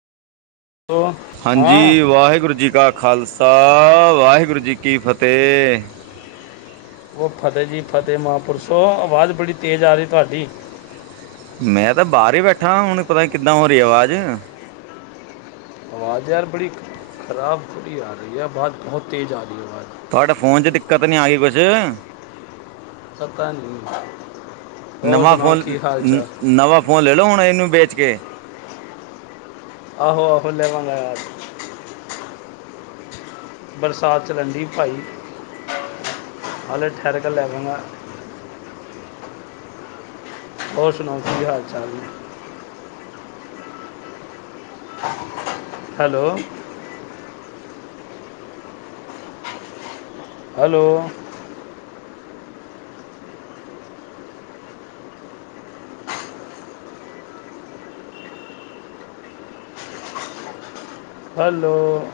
ਸੋ ਹਾਂ ਹਾਂਜੀ ਵਾਹਿਗੁਰੂ ਜੀ ਕਾ ਖ਼ਾਲਸਾ, ਖਾਲਸਾ ਵਾਹਿਗੁਰੂ ਜੀ ਕੀ ਫਤਿਹ ਉਹ ਫਤਿਹ ਜੀ ਫਤਿਹ ਮਹਾਂਪੁਰਸ਼ੋ ਆਵਾਜ਼ ਬੜੀ ਤੇਜ਼ ਆ ਰਹੀ ਤੁਹਾਡੀ, ਮੈਂ ਤਾਂ ਬਾਹਰ ਹੀ ਬੈਠਾ ਹੁਣ ਪਤਾ ਨਹੀਂ ਕਿੱਦਾਂ ਹੋ ਰਹੀ ਆਵਾਜ਼। ਆਵਾਜ਼ ਯਾਰ ਬੜੀ ਖਰਾਬ ਥੋੜ੍ਹੀ ਆ ਰਹੀ ਹੈ ਬਾਹਰ ਬਹੁਤ ਤੇਜ਼ ਆ ਰਹੀ ਹੈ ਆਵਾਜ਼। ਤੁਹਾਡੇ ਫੋਨ 'ਚ ਦਿੱਕਤ ਨਹੀਂ ਆ ਗਈ ਕੁਛ? ਪਤਾ ਨਹੀਂ। ਹੋਰ ਨਵਾਂ ਸੁਣਾਓ ਫੋਨ ਕੀ ਹਾਲ ਚਾਲ ਨਵਾਂ ਫੋਨ ਲੈ ਲਓ ਹੁਣ ਇਹਨੂੰ ਵੇਚ ਕੇ ਆਹੋ, ਆਹੋ ਲੈਵਾਂਗਾ ਯਾਰ। ਬਰਸਾਤ ਚ ਰੈਂਡੀ ਭਾਈ ਹਲੇੇ ਠਹਿਰ ਕੇ ਲੈਵਗਾ। ਹੋਰ ਸੁਣਾਓ, ਕੀ ਹਾਲ ਚਾਲ ਨੇ? Hello hello hello